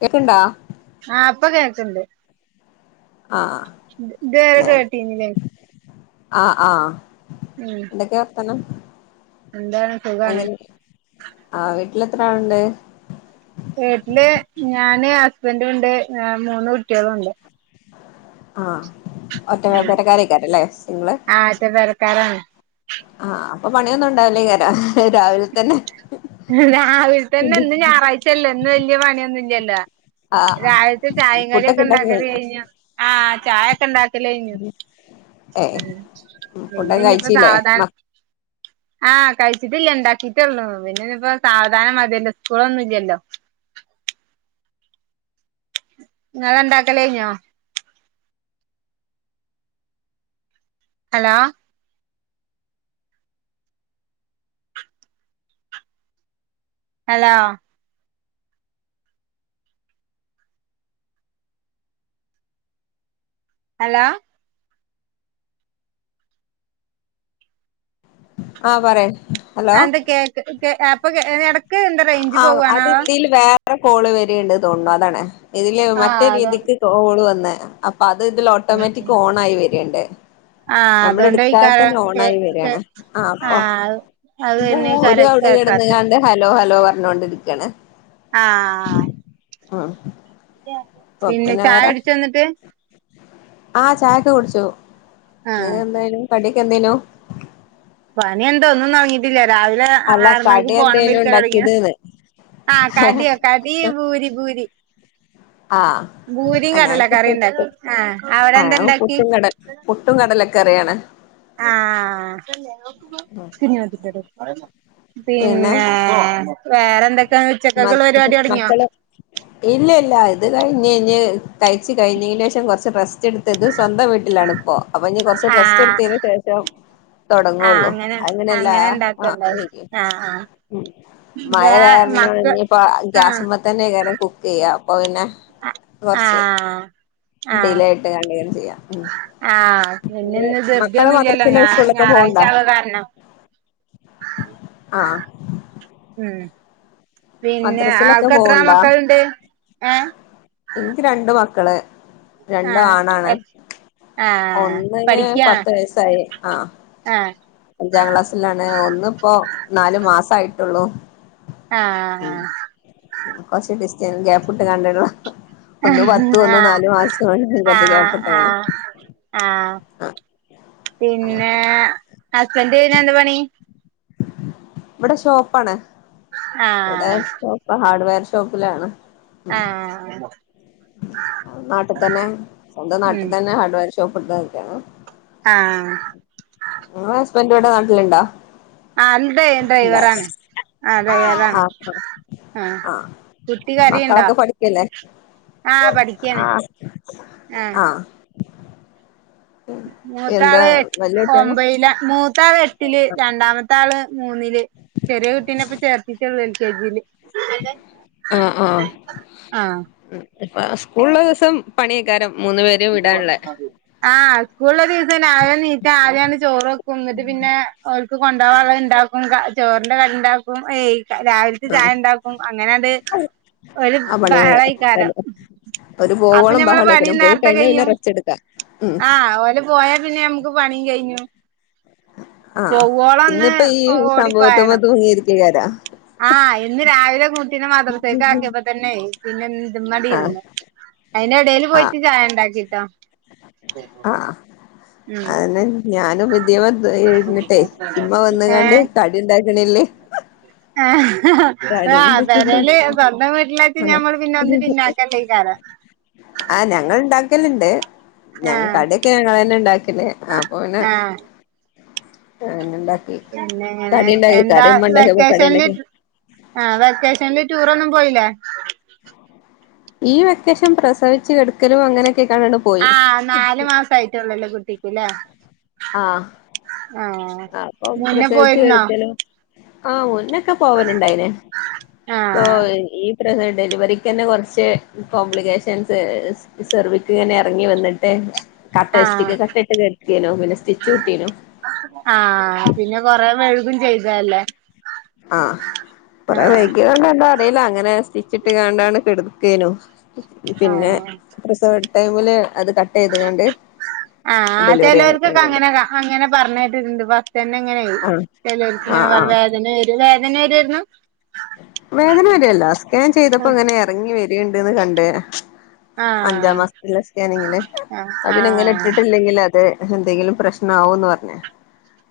കേക്ക്ണ്ടാ ആ ഇപ്പ കേൾക്ണ്ട് ആ ആ ഇതുവരെ ഏ കേട്ടീന്നില്ലേ ആ ആ ആ ഉം ന്തെക്കെ വർത്താനം എന്താണ് സുഖാണ് ലെത്ര ആൾണ്ട് വീട്ടില് ഞാനും ഹസ്ബന്റുണ്ട് ഏ മൂന്ന് കുട്ട്യോളുണ്ട് ആ ഒറ്റ ഉം പെരക്കാരക്കാരേകാലംലെ സിങ്ള് ആദ്യത്തെ പെരക്കാരാണ് ആ പ്പൊ പണി ഒന്നും ഉണ്ടാവില്ലേയ്കരാം രാവിൽ തന്നെ ഇന്ന് ഞായറായ്ച അല്ലെ ഇന്ന് വല്യയ പണി ഒന്നുല്ലല്ലോ ആ രാവത്തെ ചായിം കടീംക്കെ ഇണ്ടാക്കല് കഴിഞ്ഞോ? ആചായ ഒക്കെ ഇണ്ടാക്കല് കൈയ്ഞ്ഞു. ഏഹ് ഉ പിന്നെ ഫുഡൊക്കെ ഇനിപ്പോ കഴിച്ചില്ലേ സാവധാന മ ആ കഴിച്ചിട്ടില്ലണ്ട ഇണ്ടാക്കല് ട്ടള്ളൂ പിന്നെ ഇ ഇപ്പോ സാവധാനം മതിയല്ലോ സ്കൂളൊന്നുംല്ലല്ലോ. നിങ്ങളെ ണ്ടാക്കല കയ്ഞ്ഞോ? ഹലോ. അലോ. ഹലോ. ആ പറെ. അന്ത് കേക്ക് അപ്പൊ എടക് ആ അത് ഇൽവേർ റെ കോള് വര്ണ്ട് തോന്നുണു അതാണ് ഇതില് മറ്റേ ആഹ് അതാണ് രീതിക്ക് കോള് വന്ന്. അപ്പ അത് ഇതില് ഓട്ടോ മെറ്റിക് ഓണാആയിവര്ണ്ട്. ആഹ് നമ്മള് അതോണ്ടേയ്ക്കാരം ഇട്ക്കാദെതന്നെ കേ ഓണായി കേ വരാണ് ആ അപ്പ ആഹ് അത് ഒരു തന്നെയ്ക്കാരം അവള് കിടന്ന കേക്കാത്തെ കണ്ട് ഹലോ ഹലോ പറഞ്ഞൊണ്ടിരികാണ്. ആ ആ ആ പിന്നെ ചായ കുടിച്ചോന്നിട്ട്? ആ ചായക്കെ കുടിച്ചു. ആഹ് എന്തായനു കടിയൊക്കെ എന്തേനു? പണി എന്താ ഒന്നും തുടങ്ങിട്ടില്ല. രാവിലെ അല്ല ആർ കടി മണിക്ക് ഫോണിമ്മേ എന്തേനു ഇരിക്കൽ തുടങ്ങിയതാ ഉണ്ടാക്കിയത്ന്ന് ആ കടിയോ കടി ഭൂരി ഭൂരി. ആ ഭൂരിം ആ ഞങ്ങക്ക് കടലക്കറിം പുട്ട് ഇണ്ടാക്കി ആഹ് അവിടെ ആ എന്താ ഇണ്ടാക്കി പുട്ടും കടല പുട്ടും കടലൊക്കെ കറിയാണ്. ആ ആ പിന്നെ വേറെന്തൊക്കെയാ ഉച്ചക്കക്കുള്ള പരിപാടി തൊടങ്ങിയോ മക്കള്, ഇല്ല ഇല്ല ഇത് അ ഇനി ഇഞ് കഴിച് കഴിഞ്ഞതിതിന് ശേഷം കുറച്ച് റെസ്റ്റ് എടുത്തത് സ്വന്തം വീട്ടിലാണിപ്പോ. അപ്പൊ ഇനി കുറച്ച് റെസ്റ്റ് ആഹ് എടുത്തന് ശേഷം, ആഹ് തുടങ്ങുള്ളൂ. അങ്ങനെ അങ്ങനെയല്ലാ അങ്ങനെ ആ ഇണ്ടാക്കണ്ടോ ആഹ് ആഹ് മഴ ഇതാ കാരണം മക്ക ഇനിപ്പോ ആഹ് ഗ്യാസിമ്മേ തന്നെയാകും കുക്ക് ചെയ്യാ, അപ്പൊ പിന്നെ കൊറച്ച് ആഹ് ആഹ് ഡിലേയായിട്ട് കാണ്ടാകും ചെയ്യാ ആഹ് പിന്നെ ഇന്ന് അത് മക്കള് ധൃതിയൊന്നും ഇല്ലല്ലോ ഞാ മദ്രസയിലും സ്കൂളിലൊക്കെ ഞായറാഴ്ച പോവ്ണ്ടോ? ആവ കാരണം ആ ഉ പിന്നെ ആൾക്ക് എത്ര ആണ് പോവ്ണ്ടോ മക്കളുണ്ട്? ആ എനിക്ക് രണ്ടു മക്കള് രണ്ടും ആഹ് ആണാണ്. എത് ആഹ് ഒന്നിന് പഠിക്കാ പത്ത് വയസായി. ആ ആഹ് അഞ്ചാം ക്ലാസ്സിലാണ് ഒന്ന് ഇപ്പോ നാലു മാസായിട്ടുള്ളു. ആ ആ ആ ഞാൻ ഗ്യാപ്പിട്ട് കാണ്ടുള്ള ഒന്നു പത്തും ഒന്ന് ആഹ് നാല് മാസം ആണ്. കുറച്ചു ഗ്യാപ്പ് ഇട്ട്ക്ണ്. ആ പിന്നെ, ഹസ്ബന്റിന് എന്ത് പണി? ഇവിടെ ഷോപ്പാണ്. ഇവിടെ ആഹ് ഷോപ്പ് ഹാർഡ്‌വെയർ ഷോപ്പിലാണ്. ആ ആ നാട്ടിൽ തന്നെ, സ്വന്തം നാട്ടിൽ തന്നെ ഹാർഡ്വെയർ ഷോപ്പ് ഇട്ടിക്കാണ്. ആ ഇങ്ങളെ ഹസ്ബന്റവിടെ? നാട്ടിലുണ്ടാ? ആ അതേ ഡ്രൈവർ ആണ്. അതെ അതാണ്. ആഹ് ആഹ ആഹ് കുട്ടി കരയുന്നുണ്ടോ ആ ആഹ് ആ ഉം മൂത്താള് ഒമ്പയിൽ, മൂത്താള് എട്ടില്, രണ്ടാമത്തെ ആള് മൂന്നില്. ചെറിയ കുട്ടീനെപ്പ ചേർത്തിട്ടള്ളൂ എൽ കെ ജിയില്. ആഹ ആഹ ആഹ് ഇപ്പോ സ്കൂളുള്ള ദിവസം പണിയാക്കാരം. ആഹ സ്കൂളള്ള ദിവസം രാവിലെ നീറ്റാ ആദ്യാഅങ്ങട് ചോർ വെക്കും. ന്നിട്ട്പിന്നെ, ഓർക്ക് കൊണ്ടുപോകാനുള്ളത് ഉണ്ടാക്കും, ചോറിന്റെ കറി ഉണ്ടാക്കും. ഏയ്‌ രാവിലത്തെ ആഹ് ചായ ഉണ്ടാക്കും, അങ്ങനെയണ്ട് ഒരു ആ പണികള് ബഹളമായികാരം. തന്നെ ഒരു അപ്പൊ പോവോളം നമ്മളെ പണി ബഹളേക്കാരം പോയി നേരത്തെ കഴിഞ്ഞാ പിന്നെ കെയ്യും, റെസ്റ്റ് എടുക്കാ ഉം ആ ഓൽ പോയാ പിന്നെ നമുക്ക് പണീം കഴിഞ്ഞു. ആഹ് പോവോളൊന്ന് ഇന്നിപ്പോ ഈ സംഭവത്തമ്മേ തൂങ്ങിയിരിക്കേകാരം. ആഹ ഇന്ന് രാവിലെ കൂട്ടീനെ മദ്രസ്ക്ക് ആക്കിയപ്പോ തന്നെ പിന്നെ ഇതിമ്മേ അങ്ങട് ആഹ് ഇരുന്നു. അയിന് എടേൽ പോയിട്ട് ചായ ഉണ്ടാക്കിട്ടോ. ആഹ,. അതന്നെ. ഞാനും ഇതിമെ ഇരുന്നിട്ടെ ഇമ്മ വന്ന്‌ കാണ്ട് ഏഹ് കടി ഇണ്ടാക്ക്ണില്ലേ കടി ആഹ് എന്തൊക്കെ പെരേല് ഉണ്ടാക്കുന്നെ സ്വന്തം വീട്ടിലാച്ച് ആഹ് ഞമ്മള് പിന്നെ ഒന്ന് പിന്നാക്കല്ലേക്കാരം [unintelligible] ആഹ് ഞങ്ങൾണ്ടാ ക്കല്ണ്ട് ഞങ്ങ ആഹ് കടിക്കെ ഞങ്ങളെ ന്നെ ഉണ്ടാക്കല് ആ അപ്പൊ പിന്നെ [unintelligible] പിന്നെങ്ങനെ കടിണ്ടാക്കി എന്താ കറിമ്മ ഉണ്ടാക്കിയപ്പോ വെക്കേഷനില് കടിണ്ടാക്കി ട്രിപ്പ്‌ ആ വെക്കേഷനിൽ ടൂറൊന്നും പോയില്ലേ ഈ വെക്കേഷൻ പ്രസവിച്ചു കെടക്കലും അങ്ങനെക്കെ ആ നാലു മാസ ആയിട്ട്ടൊള്ളൂല്ലേ കുട്ടിക്ക്‌ ല്ലേ ആഹ് അപ്പൊ മുന്നേ പ്രസവിച്ചു പോയിരുന്നോ കെടക്കലും ആ മുന്നൊക്കെ പോവലുണ്ടായിന് ഇപ്പൊ ആഹ് ഈ പ്രസവ ഡെലിവറിക്ക് തന്നെ കുറച്ച് കോംപ്ലിക്കേഷൻസ് സെർവ്ക്ക്ങ്ങനെ ഇറങ്ങി വന്നിട്ട് കട്ട ആഹ് ഇഷ്ട്ടിക കട്ട ഇട്ട് കെടെക്ക്യനു പിന്ന സ്റ്റിച്ച് ഇട്ടീനൂ ആഹ പിന്നെ കൊരേവൈഴുകും ചെയ്തല്ലേ ആഹ് കൊറേ ആഹ് വൈകി തൊണ്ടെ എന്താ അറീല അങ്ങനെ സ്റ്റിച്ചിട്ട് ക്കാണ്ടാണ് കെടെക്കേനു പിന്നെ പ്രസവടു ടൈമില് അത് കട്ട് ചെയ്ത്കാണ്ട് ആ ഡെലിവറി ചിലോർക്കൊക്കെ നടന്നത് അങ്ങനെ അങ്ങനെ പറഞ്ഞു കെട്ടു ണ്ട് ഫസ്റ്റ് ന്നെ ഇങ്ങനെ പറിം ആഹ് ചിലോ ർക്ക്ങ്ങനെ ആഹ് പറിം ആഹ് വേദന വരും വേദന വരേർന്നു വേദന വരുല്ല സ്കാൻ ചെയ്തപ്പോ ഇങ്ങനെ ഇറങ്ങി വരുണ്ട്ന്ന് കണ്ട് അഞ്ചാം ആഹ് മാസത്തിലെ സ്കാനിങ്ങില് ആഹ് അത് പിന്നെ ഇങ്ങനെ ആഹ് ഇട്ടിട്ടില്ലെങ്കിൽ അത് എന്തെങ്കിലും പ്രശ്ണം ആവോന്ന് പറഞ്ഞേ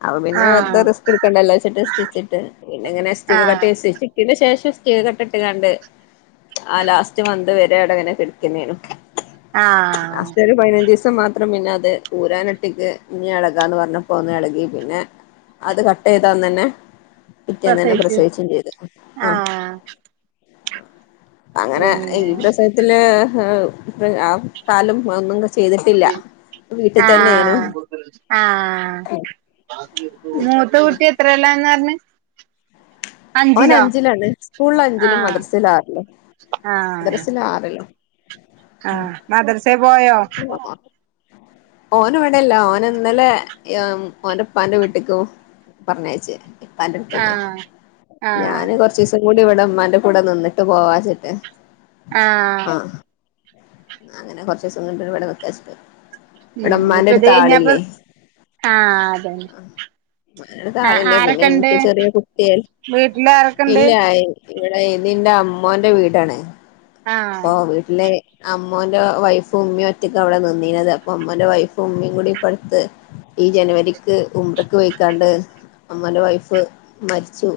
അപ്പ പിന്നെ ആഹ് വെറുതെ റിസ്ക്ക്‌ ഇടുക്കണ്ടല്ലോ വെച്ചിട്ട് സ്റ്റിച്ചിട്ട് പിന്നെ ഇങ്ങെ ഇഷ്ടിക കട്ടേ ആഹ് ആയ്നൻസരിച്ചു ശേഷം ഇസ്റ്റീക കട്ട ഇട്ടാണ്ട് ട്ട് ആ ലാസ്റ്റ് മന്ത് വരെ അവിടെ ഇങ്ങനെ കിടക്കെർന്നു ആഹ് ലാസ്റ്റ് ഒരു പതിനഞ്ചു ദി സം മാത്രം പിന്നെ അത് ഊരാനട്ടിക്ക് ഇനി ഇളകാന്ന് പറഞ്ഞപ്പോ ഒന്ന് ഇളകി പിന്നെ അത് കട്ട് ചെയ്താന്ന് തന്നെ പിറ്റേന്ന് തന്നെ പ്രസവിച്ചു പ്രസവിച്ചും ചെയ്തു ആഹ് അങ്ങനെ ഈ പിന്നെ പ്രസവത്തില് ആ ആത്താലും ഒന്നും ചെയ്തിട്ടില്ല വീട്ടിൽ ആ തന്നെയേനു ആ മൂത്ത കുട്ടി എത്രേ ലാന്ന് പറഞ്ഞേ ഓന് അഞ്ചിലാണ് സ്കൂളിൽ അഞ്ചിലും ആഹ് മദ്രസൽ ആറിലും ആഹ് മദ്രസൽ ആറിലും ആഹ് മദർസേ പോയോ ഓന് ഇവിടെല്ല ഓന്. ഇന്നലെ ഓന്റെ ഉപ്പാന്റെ വീട്ടിക്കും പറഞ്ഞയച്ചേ ഇപ്പാന്റെടുത്തേക്ക് ആഹ് ആഹ് ഞാന് കൊറച്ചീസം കുറച്ചൂടി ഇവിടെ ഇമ്മാന്റെ കൂടെ നിന്നിട്ട് പോവാച്ചിട്ട് ആ അങ്ങനെറച്ചീസം [unintelligible] ഇവിടെ നിക്കാചാരിച്ചിട്ട് ഉം ഇപ്പൊ ഇത് കഴിഞ്ഞപ്പം ആഹ് അതെന്നെ മ്മാന്റെ അടുത്ത് ആളില്ലേ പിന്നെ എനിക്ക് ചെറിയ കുട്ടിയല്ലേ വീട്ടില് ആരൊക്കെണ്ട് ഇല്ല ഇവിടെ ഇത് ഇന്റെ അമ്മോന്റെ വീടാണ് ആഹ് അപ്പൊ വീട്ടില് അമ്മോന്റെ വൈഫും ഉമ്മ ഒറ്റക്ക അവിടെ നിന്നീനത് അപ്പൊ അമ്മോന്റെ വൈഫും ഇമ്മീം കൂടി ഇപ്പടുത്ത് ഈ ജനുവരിക്ക് ഉംറക്ക് പോയിക്കാണ്ട് അമ്മോന്റെ വൈഫ് മരിച്ചു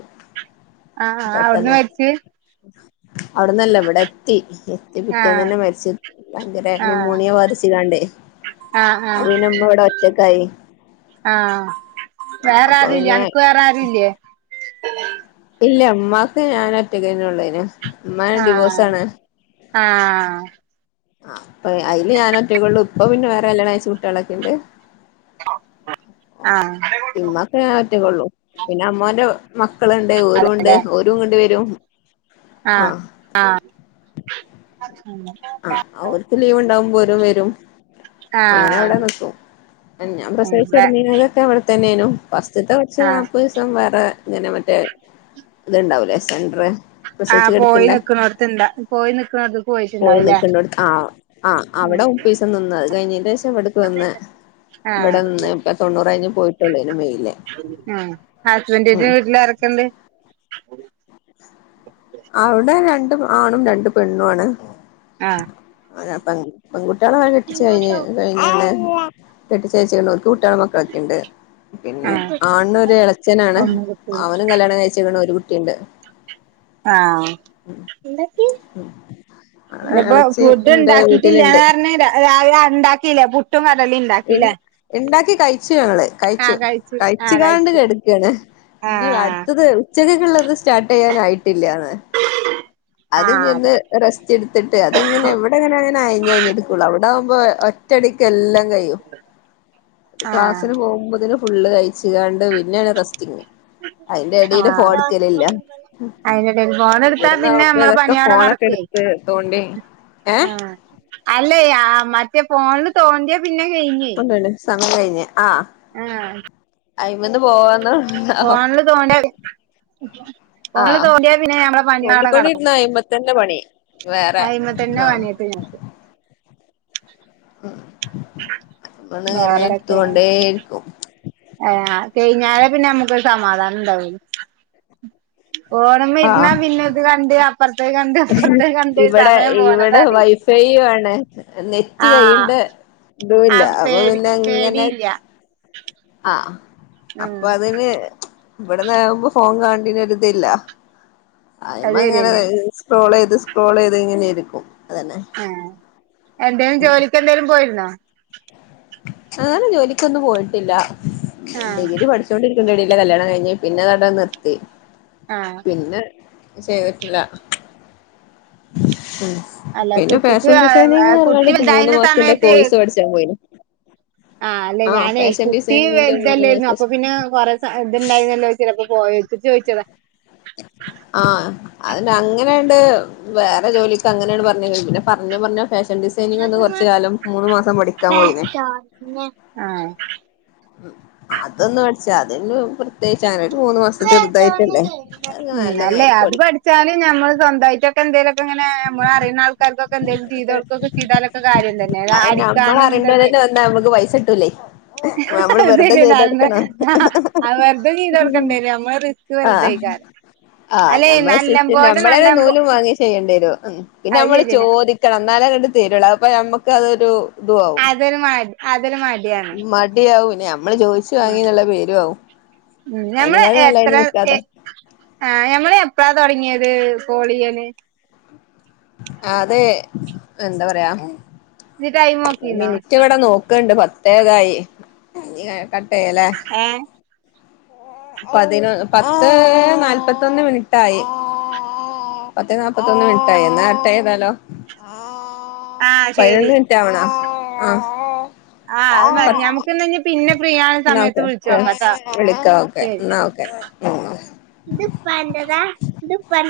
ആ അവിടുന്ന് പെട്ടെന്ന് മരിച്ചേ അവിടന്നല്ല ഇവിടെ എത്തി എത്തിപിറ്റേ ആഹ് ന്നെന്നെ മരിച്ച് ഭയങ്കര ആഹ് ന്യൂമോണിയ ബാധിച്ച് കണ്ടേ ആഹ് ആഹ് അപ്പൊ ഇമ്മ ഇവിടെ ഒറ്റക്കായി ആഹ് ആ വേറെ അപ്പൊ ആരൂല്ല പിന്നെ അനക്ക് വേറെ ആരുല്ലേ ഇല്ല ഇ മ്മാക്ക് ഞാൻ ഒറ്റക്കെന്നെ ഒള്ളെനി ഉമ്മനെ ഡിവോഴ്സാ ണ് ആഹ ആപ്പ അതില് ഞാൻ ഒറ്റേക്കള്ളൂ ഇപ്പൊ പിന്നെ വേറെ കല്യാണം കുട്ടികളൊക്കെ ഉണ്ട് ആഹ് ഇമ്മക്കെൻ പറ്റേക്കൊള്ളൂ പിന്നെ അമ്മന്റെ മ മക്കളുണ്ട് ഓരുംണ്ട് ഓരും കണ്ട വരും ആഹ ആഹ് ആഹ ആ് അവർക്ക് ലീവ് ഉണ്ടാവുമ്പോ രും വരും അങ്ങനെ അവിടെ ആഹ് നിക്കും ഞാൻ ഉം വേ പ്രസവിച്ചിടുന്നീനതൊക്കെ അവിടെത്തന്നെനു വസ്ത്തെ കുറച്ച് ആഹ് നാല്പ്പ ദിവസം വേറെ ഇങ്ങനെ മറ്റേ ഇത്ണ്ടാവൂലേ സെന്റർ ആഹ പ്രസവിച്ച് പോയി കിടക്കണ്ട നിക്കക്കുന്നോടത്ത്ന്താ പോയി നക്കുന്നോടത്തക്ക് പോയിച്ച പോയി നിക്കണ്ട ആ ആ് അവിടെ ഒരീസം നിന്ന് അത് കഴിഞ്ഞ് ശേഷം എവിടക്ക് വന്ന് ആഹ ഇവിടെ നിന്ന് ഇപ്പ തൊണ്ണൂറ് കഴിഞ്ഞ് പോയിട്ടുള്ളൂ മെയില് ആ ഹസ്ബൻദിന്റെ ഉം വീട്ടില ഇറക്ക കെ [inaudible] [inaudible] അവിടെ രണ്ട ആണും രണ്ട് പെണ്ണും ആണ് ആഹ പെൺുട്ടികള വേഗം കെട്ടിച്ചു കഴിഞ്ഞ് കഴിഞ്ഞ്ണ് കെട്ടിച്ച യച്ചിക്ക്ണ് കൂട്ടള മക്കൊക്ക ഉണ്ട് പിന്നെ ആഹ് ആണ്ണ ഒരു ഇളച്ചനാണ് അതൊന്നും കിട്ടൂല അവനും കല്യാണം കഴച്ച ഒരു കുട്ട തിണ്ട് ആഹ [inaudible] ഇന്ന് പ്പൊ എളച്ചി ഫുഡ് ഇന്റെ വീട്ടിലുണ്ട് ഉണ്ടാക്കിട്ടില്ലന്ന് പറഞ്ഞ രാവിലെ ആ ഉണ്ടാക്കില്ല ഉണ്ടാക്കി കഴിച്ചു ഞങ്ങള് കഴിച്ചു ആഹ് ആഹ് കഴിച്ചുകാണ്ട് കഴിച്ചു കടുക്കാണ് ഇനി ആഹ് അടുത്തത് ഉച്ചകക്കുള്ളത് സ്റ്റാർട്ട് ചെയ്യാനായിട്ടില്ലന്ന് അത് ആഹ് ഞ്ഞ്ന്ന് അതെ റസ്റ്റ് എടുത്തിട്ട് അതെങ്ങനെ എവിടെങ്ങനെ അങ്ങനെ അയിഞ്ഞഞ്ഞ എടുക്കുള്ളു അവിടെ ആവുമ്പോ ഒറ്റടിക്ക് എല്ലാം കഴിയും ആഹ് ക്ലാസ്സിന് പോകുമ്പോത്തിന് ഫുള്ള് കഴിച്ച് സിതാണ്ട് പിന്നെയാണ് റെസ്റ്റിങ്ങ് ആ അയിന്റെ ലി ഫോൺ എടുത്താ പിന്നെ ഇവിടന്നാവുമ്പോ നമ്മള ഇതൊക്കെ പിയടെ ഫോണൊക്കെ കിടക്ക എടുത്ത് തോണ്ടി ഏഹ് അല്ല മറ്റേ ഫോണില് തോണ്ടിയ പിന്നെ കഴിഞ്ഞേ കഴിഞ്ഞഞ് ആ ആഹ അയി്മന്ന് പോവാന്ന് തോ പോണല് തോണ്ട ഫോണില് ആഹ് തോടിയാ പിന്നെ ഞമ്മെ പണിയാടെ കിടക്കും തോണ്ടിക്കൊണ്ടിരുന്ന അയിമത്തന്നെ പണി വേറെ ആയ്പത്ത തന്നെ ആഹ് പണിയട്ട് ഞക്ക് [inaudible] അന്ന് ഇങ്ങനെ വേറെന്തൊക്കെ എടുത്തൊണ്ടേയിരിക്കും ആ കൈനാലെ പിന്നെ നമ്മുക്ക്ൊരു സമാധാനം ഇണ്ടാവും ഫോണിമെഇരുന്ന ആഹ് പിന്നെ ഇത് കണ്ട് അപ്പുറത്തേ ക [unintelligible] ഇവിടെ ഇവിടെ അറിയില്ല വൈഫൈ ആണ് നെറ്റ് ആഹ് കയ്ണ്ട് ആ ഇതുല്ല അപ്പൊ പേടി പിന്നെ എങ്ങനെ പേടിയില്ല ആ ഉം അപ്പൊ അതിന് ഇവിടന്ന്കുമ്പോ ഫോൺ കണ്ടന്രിതല്ല ആ അത് അങ്ങനെ ശരിയന്നെ സ്ട്രോൾ ചെയ്ത് സ്ട്രോൾ ചെയ്ത് ഇങ്ങനെരിക്കും ആ എന്തേിലും ജോലിക്ക് എന്തേലും പോയിരുന്നോ അങ്ങനെ ജോലിക്കൊന്നും പോയിട്ടില്ല ആഹ് ഡിഗ്രി പഠിച്ചോണ്ടി ണ്ടടിയില കല്യാണം കഴിഞ്ഞ് പിന്നെ നട നിർത്തി ആഹ് പിന്നെ ചെയ്തിട്ടില്ല ഉ അല്ല പിന്നെ കുട്ടിക്ക് ഫാഷൻ ഡിസൈനിങ് കുട്ടി അല്ലാണ്ട് മൂന്ന് വലുതായിരുന്ന മാസത്തിന്റെ കോഴസ് പടിച്ചാൻ പോയിന് ആഹ അല്ലെ ആഹ് ഞാനേഈ ഫാഷൻ കുട്ടി ഡിസൈനിങ്ങിന്റെ മൂന്ന് വലുതല്ലായിരുന്നു മാസത്തെ അപ്പൊ പിന്നെ കൊറെ ഇതുണ്ടായിരുന്നല്ലോ ചിലപ്പോ പോയ [unintelligible] ചോദിച്ചതാ ആ അതിനങ്ങനെണ്ട് വേറെ ജോലിയക്കെ അങ്ങനെണ് [unintelligible] പിന്നെ പറഞ്ഞ് പറഞ്ഞ ഫാഷൻ ഡിസൈനിങ് ഒന്ന് കൊറച്ച കാലം മൂന്ന് മാസം പഠിക്കാൻ പോയിനിം ആഹ് അതൊന്ന് പഠിച്ച [unintelligible] പ്രത്യേകിച്ച് അനായിട്ട് മൂന്ന് മാസം ചെറുതായിട്ടല്ലേ അതൊക്കെ ഉം നല്ല അല്ലേ നേരത്ത് അത് പഠിക്കണം ഇപ്പങ്ങന നമ്മളറിയുന്ന ആക്കാർക്കൊക്കെ എന്തേലും [unintelligible] ചെയ്താലൊക്കെ കാര്യം തന്നെ അ അടിക്കാനും തൊക്കെ നമുക്ക് പൈസ ഇട്ടൂല്ലേയ് അ ശെരിന്നാ [unintelligible] വെറുത [unintelligible] നമ്മളെ റിസ്ക് ആഹ് വെറുതയ്ക്കാ ആഹ് നമ്മളെ സിറ്റിച്ചും പോലെ നമ്മളേ നല്ലം പോ നൂലും വാങ്ങി ചെയ്യേണ്ടി വരും പിന്നെ അത് നമ്മള് ശരിയെന്നെ ചോദിക്കണം എന്നാലേ അങ്ങട്ട് തരുള്ളൂ അപ്പൊ നമ്മുക്ക് അതൊരു താവും അതൊരു മടി മടി ആവും ഉ ഞമ്മള് അതിനേക്കാളും നല്ലത് എത്ര അതിന് എ നിക്കാതെ ആഹ് ഞമ്മള് എപ്പളാ തൊടങ്ങിയത് കാൾ യ്യാന് അതെ എന്താ പറയാ ഇജ്ജ് ടൈം നോക്കീന്നോ മിനിറ്റ് ഇവിടെ നോക്കണ്ട് പത്തേതായി ഇനി കട്ട് യ്യാലേ ഏഹ് പതിന പത്ത് നാല്പത്തൊന്ന് മിനിട്ടായി പത്തെ നാല്പ്പത്തൊന്ന് മിനിട്ടായി എന്നാ കട്ട് ചെയ്താലോ ആഹ് ശരി പതിനൊന്ന് മിനിറ്റ് ആവണോ ആഹ് ആ അത് മതി ഞമുക്ക് ഇന്നാ ഇഞ്ഞ് പിന്നെ ഫ്രീ ആവ്ണ എന്ന സമയത്ത് ഓക്കെ വിളിച്ചോക്കാട്ടോ വിളിക്ക ഓക്കെ ശരി എന്ന ഓ ആ ഇത് ഇപ്പാന്റെതാ ഇത് ഇപ്പാ